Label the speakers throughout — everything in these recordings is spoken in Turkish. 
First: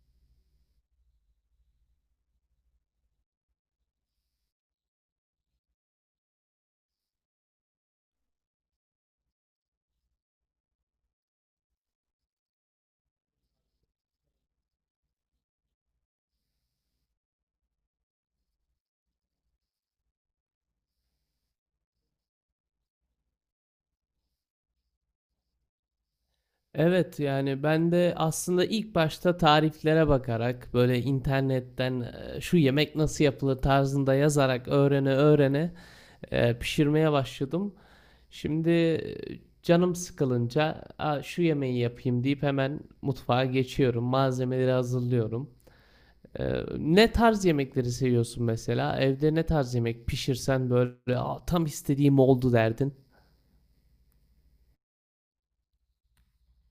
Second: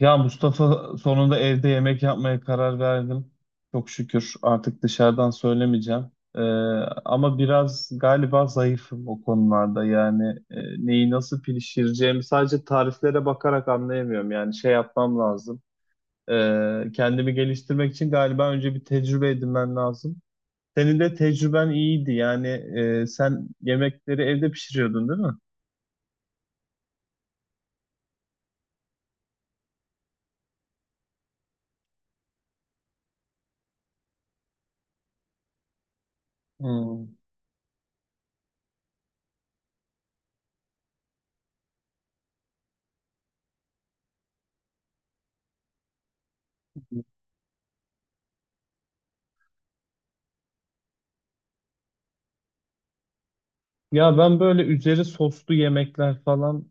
Speaker 1: Ya Mustafa sonunda evde yemek yapmaya karar verdim. Çok şükür artık dışarıdan söylemeyeceğim. Ee, Ama biraz galiba zayıfım o konularda. Yani neyi nasıl pişireceğimi sadece tariflere bakarak anlayamıyorum. Yani şey yapmam lazım. Kendimi geliştirmek için galiba önce bir tecrübe edinmen lazım. Senin de tecrüben iyiydi. Yani sen yemekleri evde pişiriyordun, değil mi?
Speaker 2: Evet yani ben de aslında ilk başta tariflere bakarak böyle internetten şu yemek nasıl yapılır tarzında yazarak öğrene öğrene
Speaker 1: Hmm.
Speaker 2: pişirmeye başladım. Şimdi canım sıkılınca "Aa, şu yemeği yapayım deyip hemen mutfağa geçiyorum. Malzemeleri hazırlıyorum. E, ne tarz yemekleri seviyorsun mesela? Evde ne tarz yemek pişirsen böyle "Aa, tam istediğim oldu derdin.
Speaker 1: Ya ben böyle üzeri soslu yemekler falan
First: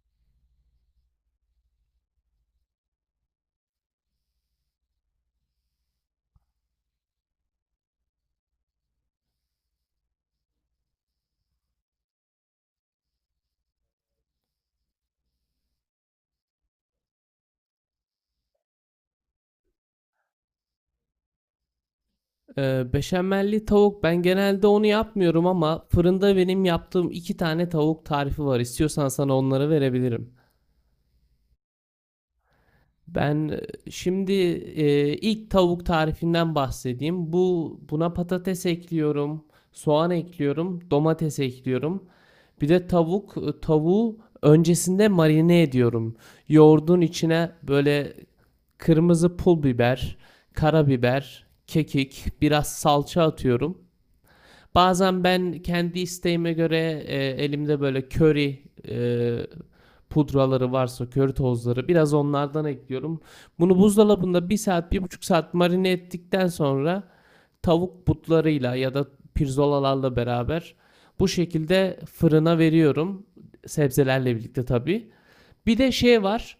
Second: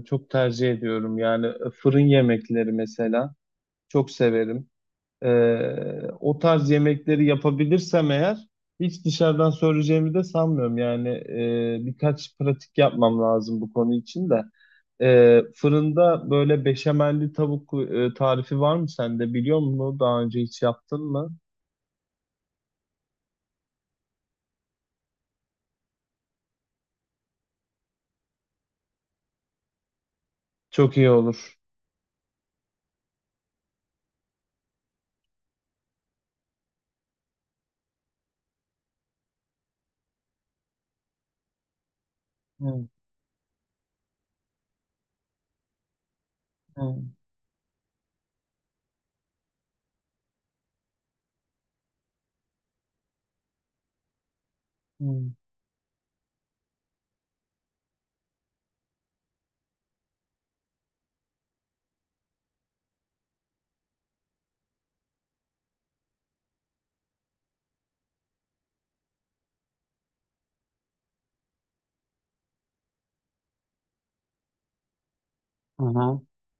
Speaker 1: çok tercih ediyorum. Yani fırın yemekleri mesela çok severim. E, O tarz yemekleri yapabilirsem eğer hiç dışarıdan söyleyeceğimi de sanmıyorum. Yani birkaç pratik yapmam lazım bu konu için de. Fırında böyle beşamelli tavuk tarifi var mı sende biliyor musun? Daha önce hiç yaptın mı?
Speaker 2: Beşamelli tavuk ben genelde onu yapmıyorum ama fırında benim yaptığım 2 tane tavuk tarifi var. İstiyorsan sana onları verebilirim.
Speaker 1: Çok iyi olur.
Speaker 2: Ben şimdi ilk tavuk tarifinden bahsedeyim. Bu buna patates ekliyorum, soğan ekliyorum, domates ekliyorum. Bir de
Speaker 1: Hı
Speaker 2: tavuk tavuğu öncesinde marine ediyorum. Yoğurdun
Speaker 1: hı
Speaker 2: içine böyle kırmızı pul biber, karabiber, kekik, biraz salça atıyorum. Bazen
Speaker 1: hı.
Speaker 2: ben kendi isteğime göre, elimde böyle köri, pudraları varsa köri tozları biraz onlardan ekliyorum. Bunu buzdolabında bir saat, 1,5 saat marine ettikten sonra tavuk butlarıyla ya da pirzolalarla beraber bu şekilde fırına veriyorum. Sebzelerle birlikte tabii. Bir de
Speaker 1: Aha.
Speaker 2: şey var.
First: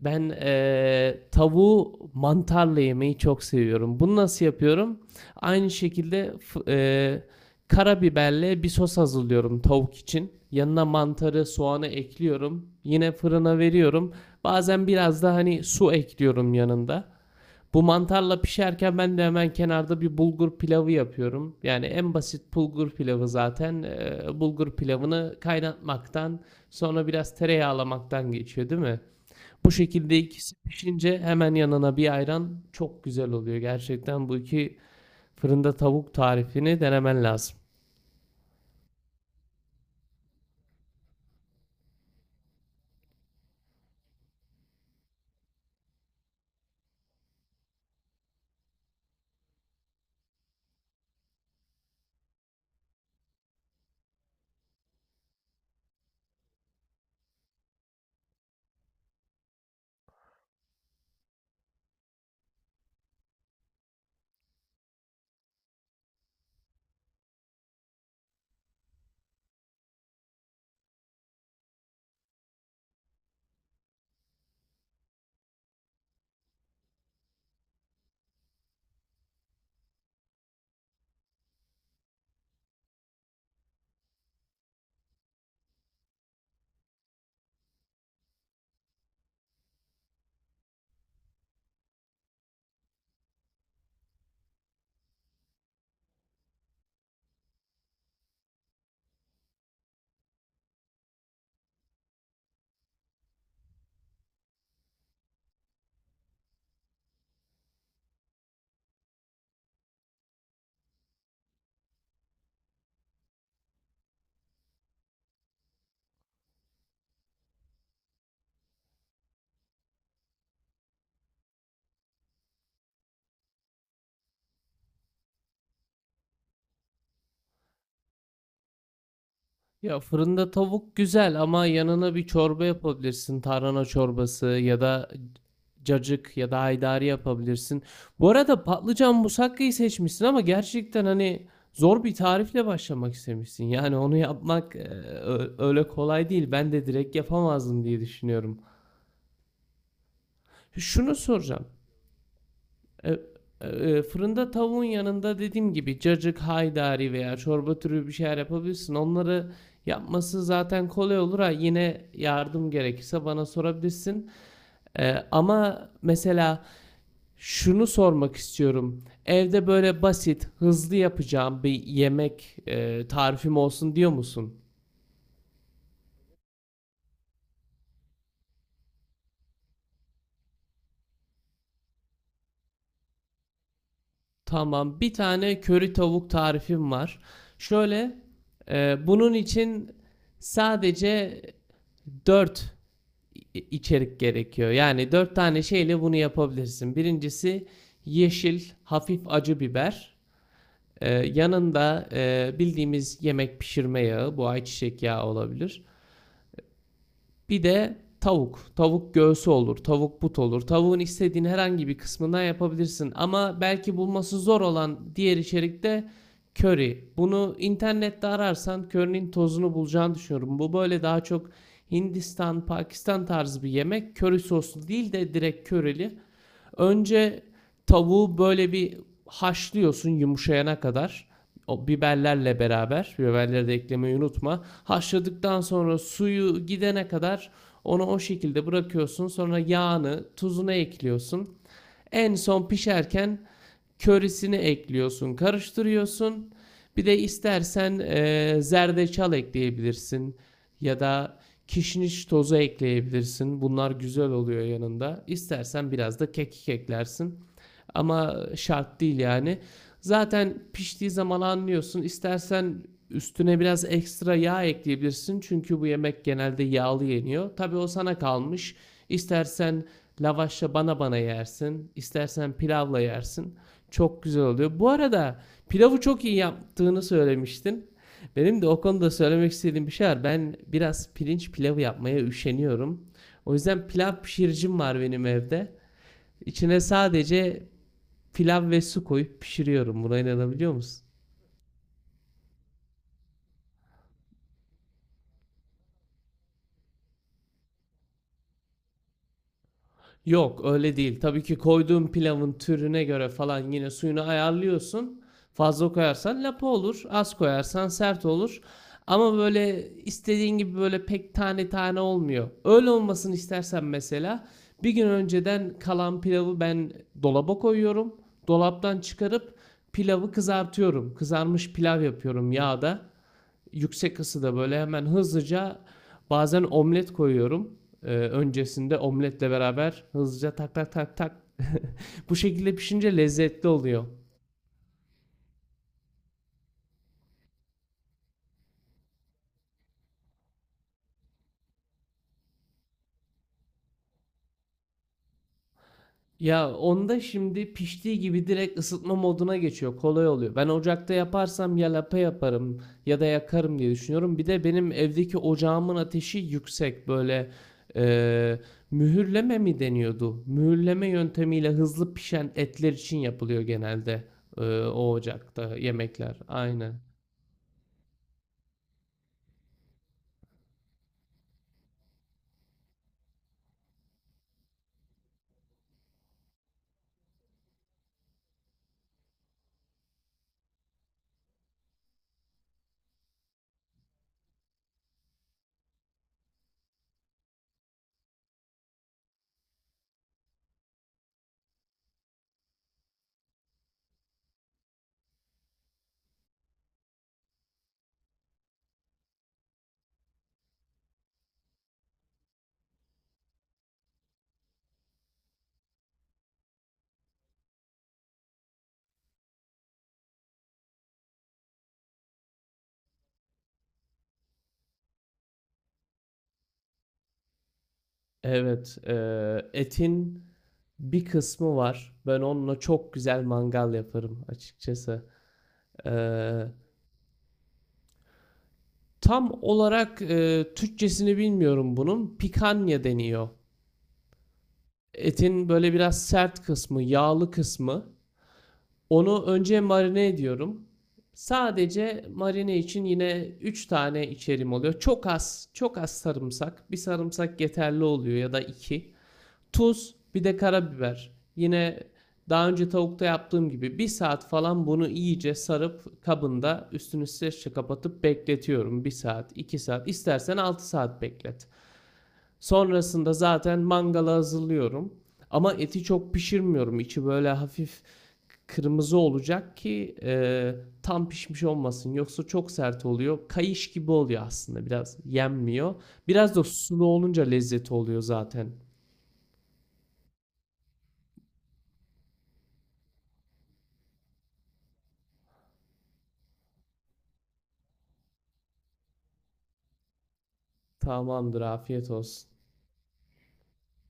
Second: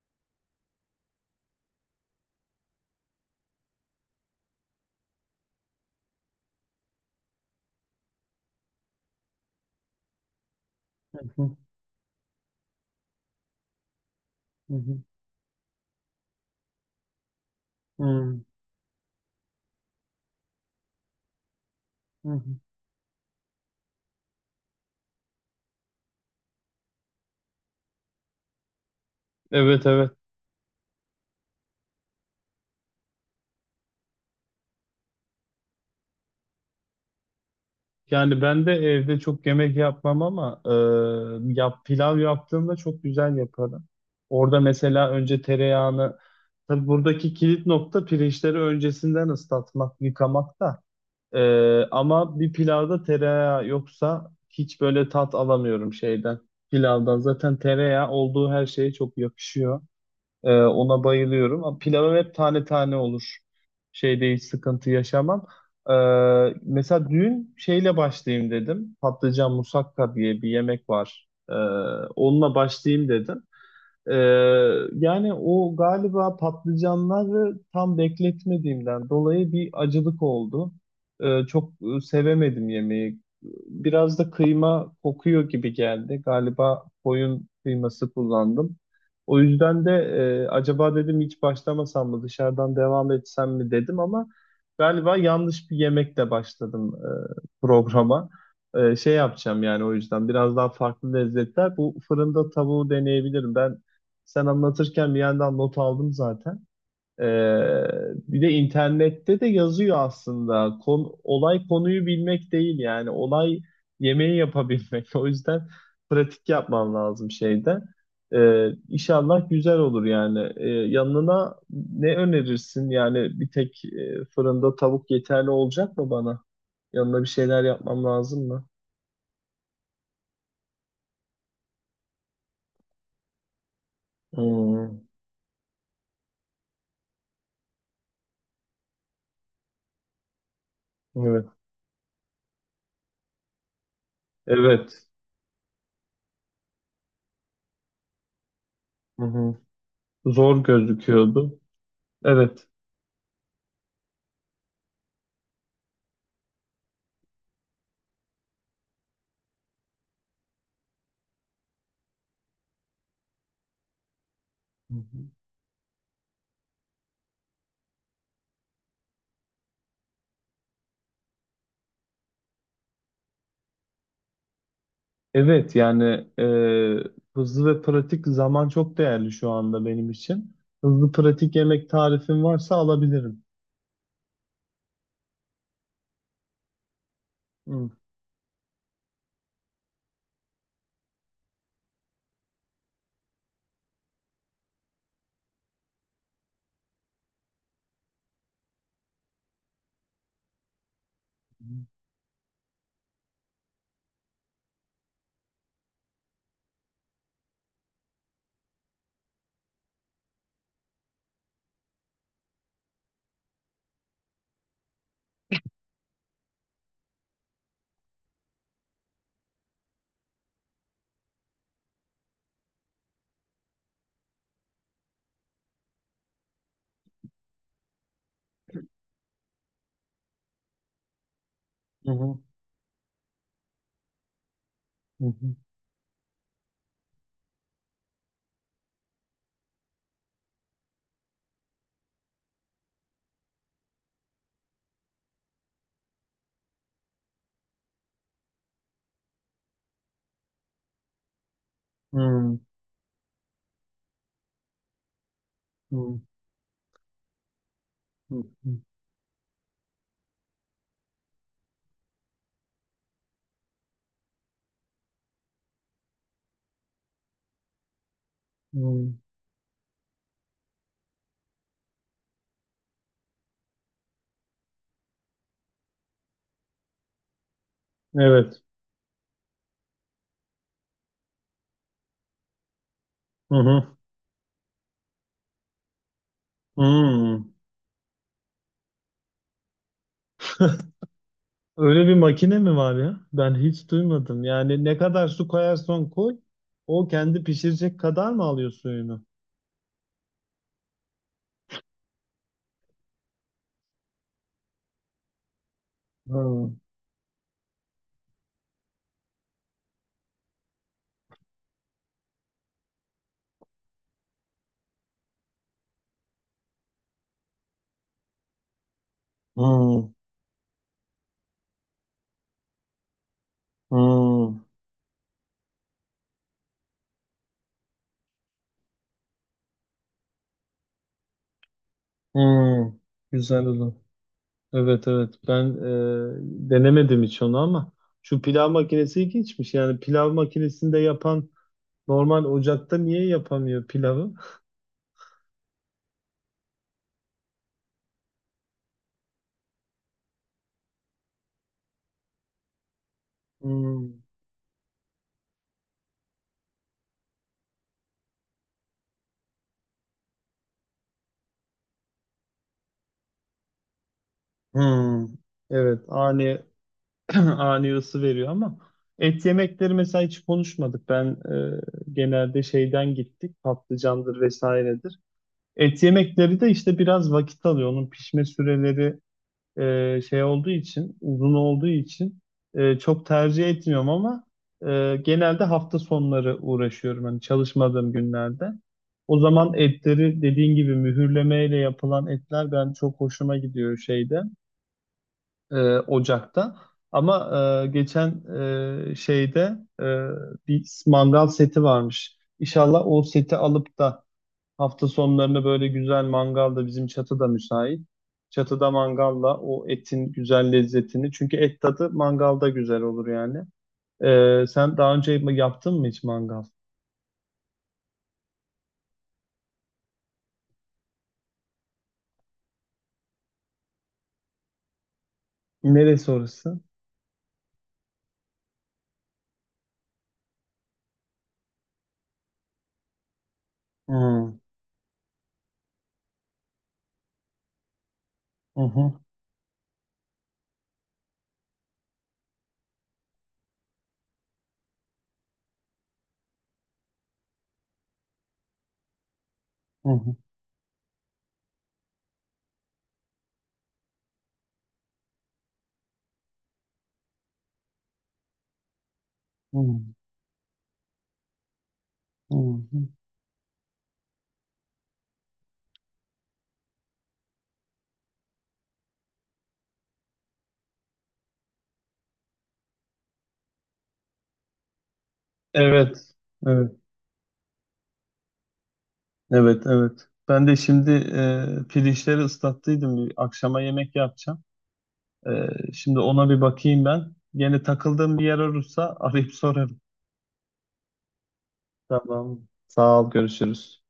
Speaker 2: Ben tavuğu mantarla yemeyi çok seviyorum. Bunu nasıl yapıyorum? Aynı şekilde karabiberle bir sos hazırlıyorum tavuk için. Yanına
Speaker 1: Hı
Speaker 2: mantarı,
Speaker 1: hı
Speaker 2: soğanı ekliyorum. Yine fırına veriyorum. Bazen
Speaker 1: hı
Speaker 2: biraz da hani su ekliyorum yanında. Bu
Speaker 1: hı.
Speaker 2: mantarla pişerken ben de hemen kenarda bir bulgur pilavı yapıyorum. Yani en
Speaker 1: Hı hı.
Speaker 2: basit bulgur pilavı zaten. Bulgur pilavını kaynatmaktan, sonra biraz tereyağlamaktan geçiyor, değil mi? Bu
Speaker 1: Evet evet.
Speaker 2: şekilde ikisi pişince hemen yanına bir ayran çok güzel oluyor. Gerçekten bu iki fırında tavuk tarifini denemen lazım.
Speaker 1: Yani ben de evde çok yemek yapmam ama pilav yaptığımda çok güzel yaparım. Orada mesela önce tereyağını tabii buradaki kilit nokta pirinçleri öncesinden ıslatmak, yıkamak da. Ama bir pilavda tereyağı yoksa hiç böyle tat alamıyorum şeyden. Pilavdan zaten tereyağı olduğu her şeye çok yakışıyor. Ona bayılıyorum. Ama pilavım hep tane tane olur. Şeyde hiç sıkıntı yaşamam. Ee, Mesela dün şeyle başlayayım dedim. Patlıcan musakka diye bir yemek var. Onunla başlayayım dedim. Ee, Yani o galiba patlıcanları tam bekletmediğimden dolayı bir acılık oldu. Çok sevemedim yemeği. Biraz da kıyma kokuyor gibi geldi. Galiba koyun kıyması kullandım. O yüzden de acaba dedim hiç başlamasam mı dışarıdan devam etsem mi dedim ama galiba yanlış bir yemekle başladım programa. Şey yapacağım yani o yüzden biraz daha farklı lezzetler. Bu fırında tavuğu deneyebilirim. Ben sen anlatırken bir yandan not aldım zaten. Ee, Bir de internette de yazıyor aslında. Olay konuyu bilmek değil yani. Olay yemeği yapabilmek. O yüzden pratik yapman lazım şeyde. İnşallah güzel olur yani. Yanına ne önerirsin? Yani bir tek fırında tavuk yeterli olacak mı bana? Yanına bir şeyler yapmam lazım mı?
Speaker 2: Ya fırında tavuk güzel ama yanına bir çorba yapabilirsin. Tarhana çorbası ya
Speaker 1: Hmm,
Speaker 2: da cacık ya da haydari yapabilirsin. Bu arada patlıcan musakkayı seçmişsin ama gerçekten
Speaker 1: evet.
Speaker 2: hani zor bir tarifle başlamak istemişsin. Yani onu yapmak
Speaker 1: Evet.
Speaker 2: öyle kolay değil. Ben de direkt yapamazdım diye düşünüyorum.
Speaker 1: Hı hı. Zor
Speaker 2: Şunu
Speaker 1: gözüküyordu.
Speaker 2: soracağım.
Speaker 1: Evet.
Speaker 2: E, fırında tavuğun yanında dediğim gibi cacık, haydari veya çorba türü bir şeyler yapabilirsin. Onları yapması zaten kolay olur ha. Yine yardım gerekirse bana sorabilirsin.
Speaker 1: Hı hı.
Speaker 2: Ama mesela şunu sormak istiyorum. Evde böyle basit, hızlı yapacağım bir yemek tarifim olsun diyor musun?
Speaker 1: Evet yani hızlı ve pratik zaman çok değerli şu anda benim için. Hızlı pratik yemek tarifin varsa alabilirim.
Speaker 2: Tamam. Bir tane köri tavuk tarifim var.
Speaker 1: Hı
Speaker 2: Şöyle, bunun için sadece 4 içerik gerekiyor. Yani 4 tane şeyle bunu yapabilirsin. Birincisi yeşil hafif acı biber.
Speaker 1: hı
Speaker 2: Yanında bildiğimiz yemek pişirme yağı, bu ayçiçek yağı olabilir. Bir de tavuk. Tavuk göğsü olur, tavuk but olur. Tavuğun istediğin herhangi bir kısmından yapabilirsin. Ama belki bulması zor olan diğer içerikte köri. Bunu internette ararsan körinin tozunu bulacağını düşünüyorum. Bu böyle daha çok Hindistan, Pakistan tarzı bir yemek. Köri soslu değil de direkt körili. Önce tavuğu böyle bir haşlıyorsun yumuşayana kadar. O
Speaker 1: hı hı
Speaker 2: biberlerle beraber biberleri de eklemeyi unutma. Haşladıktan sonra suyu gidene kadar onu o şekilde bırakıyorsun. Sonra yağını, tuzunu ekliyorsun. En son pişerken körisini ekliyorsun, karıştırıyorsun. Bir de istersen zerdeçal ekleyebilirsin ya da kişniş tozu
Speaker 1: hı
Speaker 2: ekleyebilirsin. Bunlar güzel oluyor yanında. İstersen
Speaker 1: hı
Speaker 2: biraz da kekik eklersin. Ama
Speaker 1: hı
Speaker 2: şart değil yani. Zaten piştiği zaman anlıyorsun. İstersen üstüne biraz ekstra yağ ekleyebilirsin. Çünkü bu yemek genelde yağlı yeniyor. Tabii o sana kalmış.
Speaker 1: hı.
Speaker 2: İstersen lavaşla bana bana yersin. İstersen pilavla yersin. Çok güzel oluyor. Bu arada pilavı çok iyi yaptığını söylemiştin.
Speaker 1: Evet.
Speaker 2: Benim de o konuda söylemek istediğim bir şey var. Ben biraz pirinç pilavı yapmaya üşeniyorum. O
Speaker 1: Hı
Speaker 2: yüzden
Speaker 1: hı.
Speaker 2: pilav pişiricim var benim evde. İçine
Speaker 1: Hı.
Speaker 2: sadece pilav ve su koyup pişiriyorum. Buna inanabiliyor musun?
Speaker 1: Öyle bir makine mi var ya? Ben hiç duymadım. Yani ne kadar su koyarsan koy, o kendi pişirecek kadar mı alıyor suyunu?
Speaker 2: Yok öyle değil. Tabii ki koyduğun pilavın türüne göre falan yine suyunu ayarlıyorsun. Fazla
Speaker 1: Hı
Speaker 2: koyarsan lapa olur. Az koyarsan sert olur. Ama böyle istediğin gibi böyle pek tane tane olmuyor. Öyle olmasını istersen mesela bir gün önceden kalan pilavı ben dolaba koyuyorum. Dolaptan çıkarıp
Speaker 1: hı
Speaker 2: pilavı kızartıyorum. Kızarmış pilav yapıyorum yağda. Yüksek ısıda
Speaker 1: hı
Speaker 2: böyle hemen hızlıca bazen omlet koyuyorum. Öncesinde omletle beraber hızlıca tak tak tak tak. Bu şekilde
Speaker 1: hı.
Speaker 2: pişince
Speaker 1: Güzel
Speaker 2: lezzetli
Speaker 1: olur.
Speaker 2: oluyor.
Speaker 1: Evet evet ben denemedim hiç onu ama Şu pilav makinesi ilginçmiş. Yani pilav makinesinde yapan normal ocakta niye yapamıyor pilavı?
Speaker 2: Ya onda şimdi piştiği gibi direkt ısıtma moduna geçiyor. Kolay oluyor. Ben ocakta yaparsam ya lapa yaparım ya da yakarım diye
Speaker 1: Hmm.
Speaker 2: düşünüyorum. Bir de benim evdeki ocağımın ateşi yüksek. Böyle eee, mühürleme mi deniyordu? Mühürleme yöntemiyle hızlı pişen etler için yapılıyor genelde o
Speaker 1: Hmm.
Speaker 2: ocakta
Speaker 1: Evet
Speaker 2: yemekler. Aynen.
Speaker 1: ani ısı veriyor ama et yemekleri mesela hiç konuşmadık. Ben e, genelde şeyden gittik patlıcandır vesairedir. Et yemekleri de işte biraz vakit alıyor. Onun pişme süreleri şey olduğu için, uzun olduğu için çok tercih etmiyorum ama genelde hafta sonları uğraşıyorum hani çalışmadığım günlerde. O zaman etleri dediğin gibi mühürlemeyle yapılan etler ben çok hoşuma gidiyor şeyde, ocakta. Ama geçen şeyde bir mangal seti varmış. İnşallah o seti alıp da hafta sonlarını böyle güzel mangalda bizim çatıda müsait. Çatıda mangalla o etin güzel lezzetini. Çünkü et tadı mangalda güzel olur yani. Sen daha önce yaptın mı hiç mangal?
Speaker 2: Evet. Etin bir kısmı var. Ben onunla çok güzel mangal yaparım açıkçası. E,
Speaker 1: Neresi orası?
Speaker 2: Tam olarak Türkçesini bilmiyorum bunun. Pikanya deniyor.
Speaker 1: Hmm,
Speaker 2: Etin böyle biraz sert kısmı, yağlı kısmı.
Speaker 1: Hı hı,
Speaker 2: Onu önce marine ediyorum. Sadece marine için yine 3 tane içerim oluyor. Çok az, çok az sarımsak. Bir sarımsak yeterli oluyor ya da 2.
Speaker 1: hı
Speaker 2: Tuz,
Speaker 1: hı,
Speaker 2: bir de karabiber. Yine daha önce tavukta yaptığım gibi bir saat falan bunu iyice sarıp kabında üstünü streçle kapatıp bekletiyorum. Bir saat,
Speaker 1: hı
Speaker 2: iki
Speaker 1: hı,
Speaker 2: saat, istersen 6 saat beklet.
Speaker 1: hı. Hı.
Speaker 2: Sonrasında zaten mangala hazırlıyorum. Ama eti çok pişirmiyorum. İçi böyle hafif kırmızı olacak ki tam pişmiş olmasın. Yoksa çok sert oluyor. Kayış gibi oluyor aslında biraz yenmiyor.
Speaker 1: Evet,
Speaker 2: Biraz da
Speaker 1: evet,
Speaker 2: sulu olunca lezzeti oluyor zaten.
Speaker 1: evet, evet. Ben de şimdi pirinçleri ıslattıydım. Bir akşama yemek yapacağım. E, Şimdi ona bir bakayım ben. Yine takıldığım bir yer olursa arayıp sorarım.
Speaker 2: Tamamdır afiyet olsun.
Speaker 1: Tamam. Sağ ol, görüşürüz.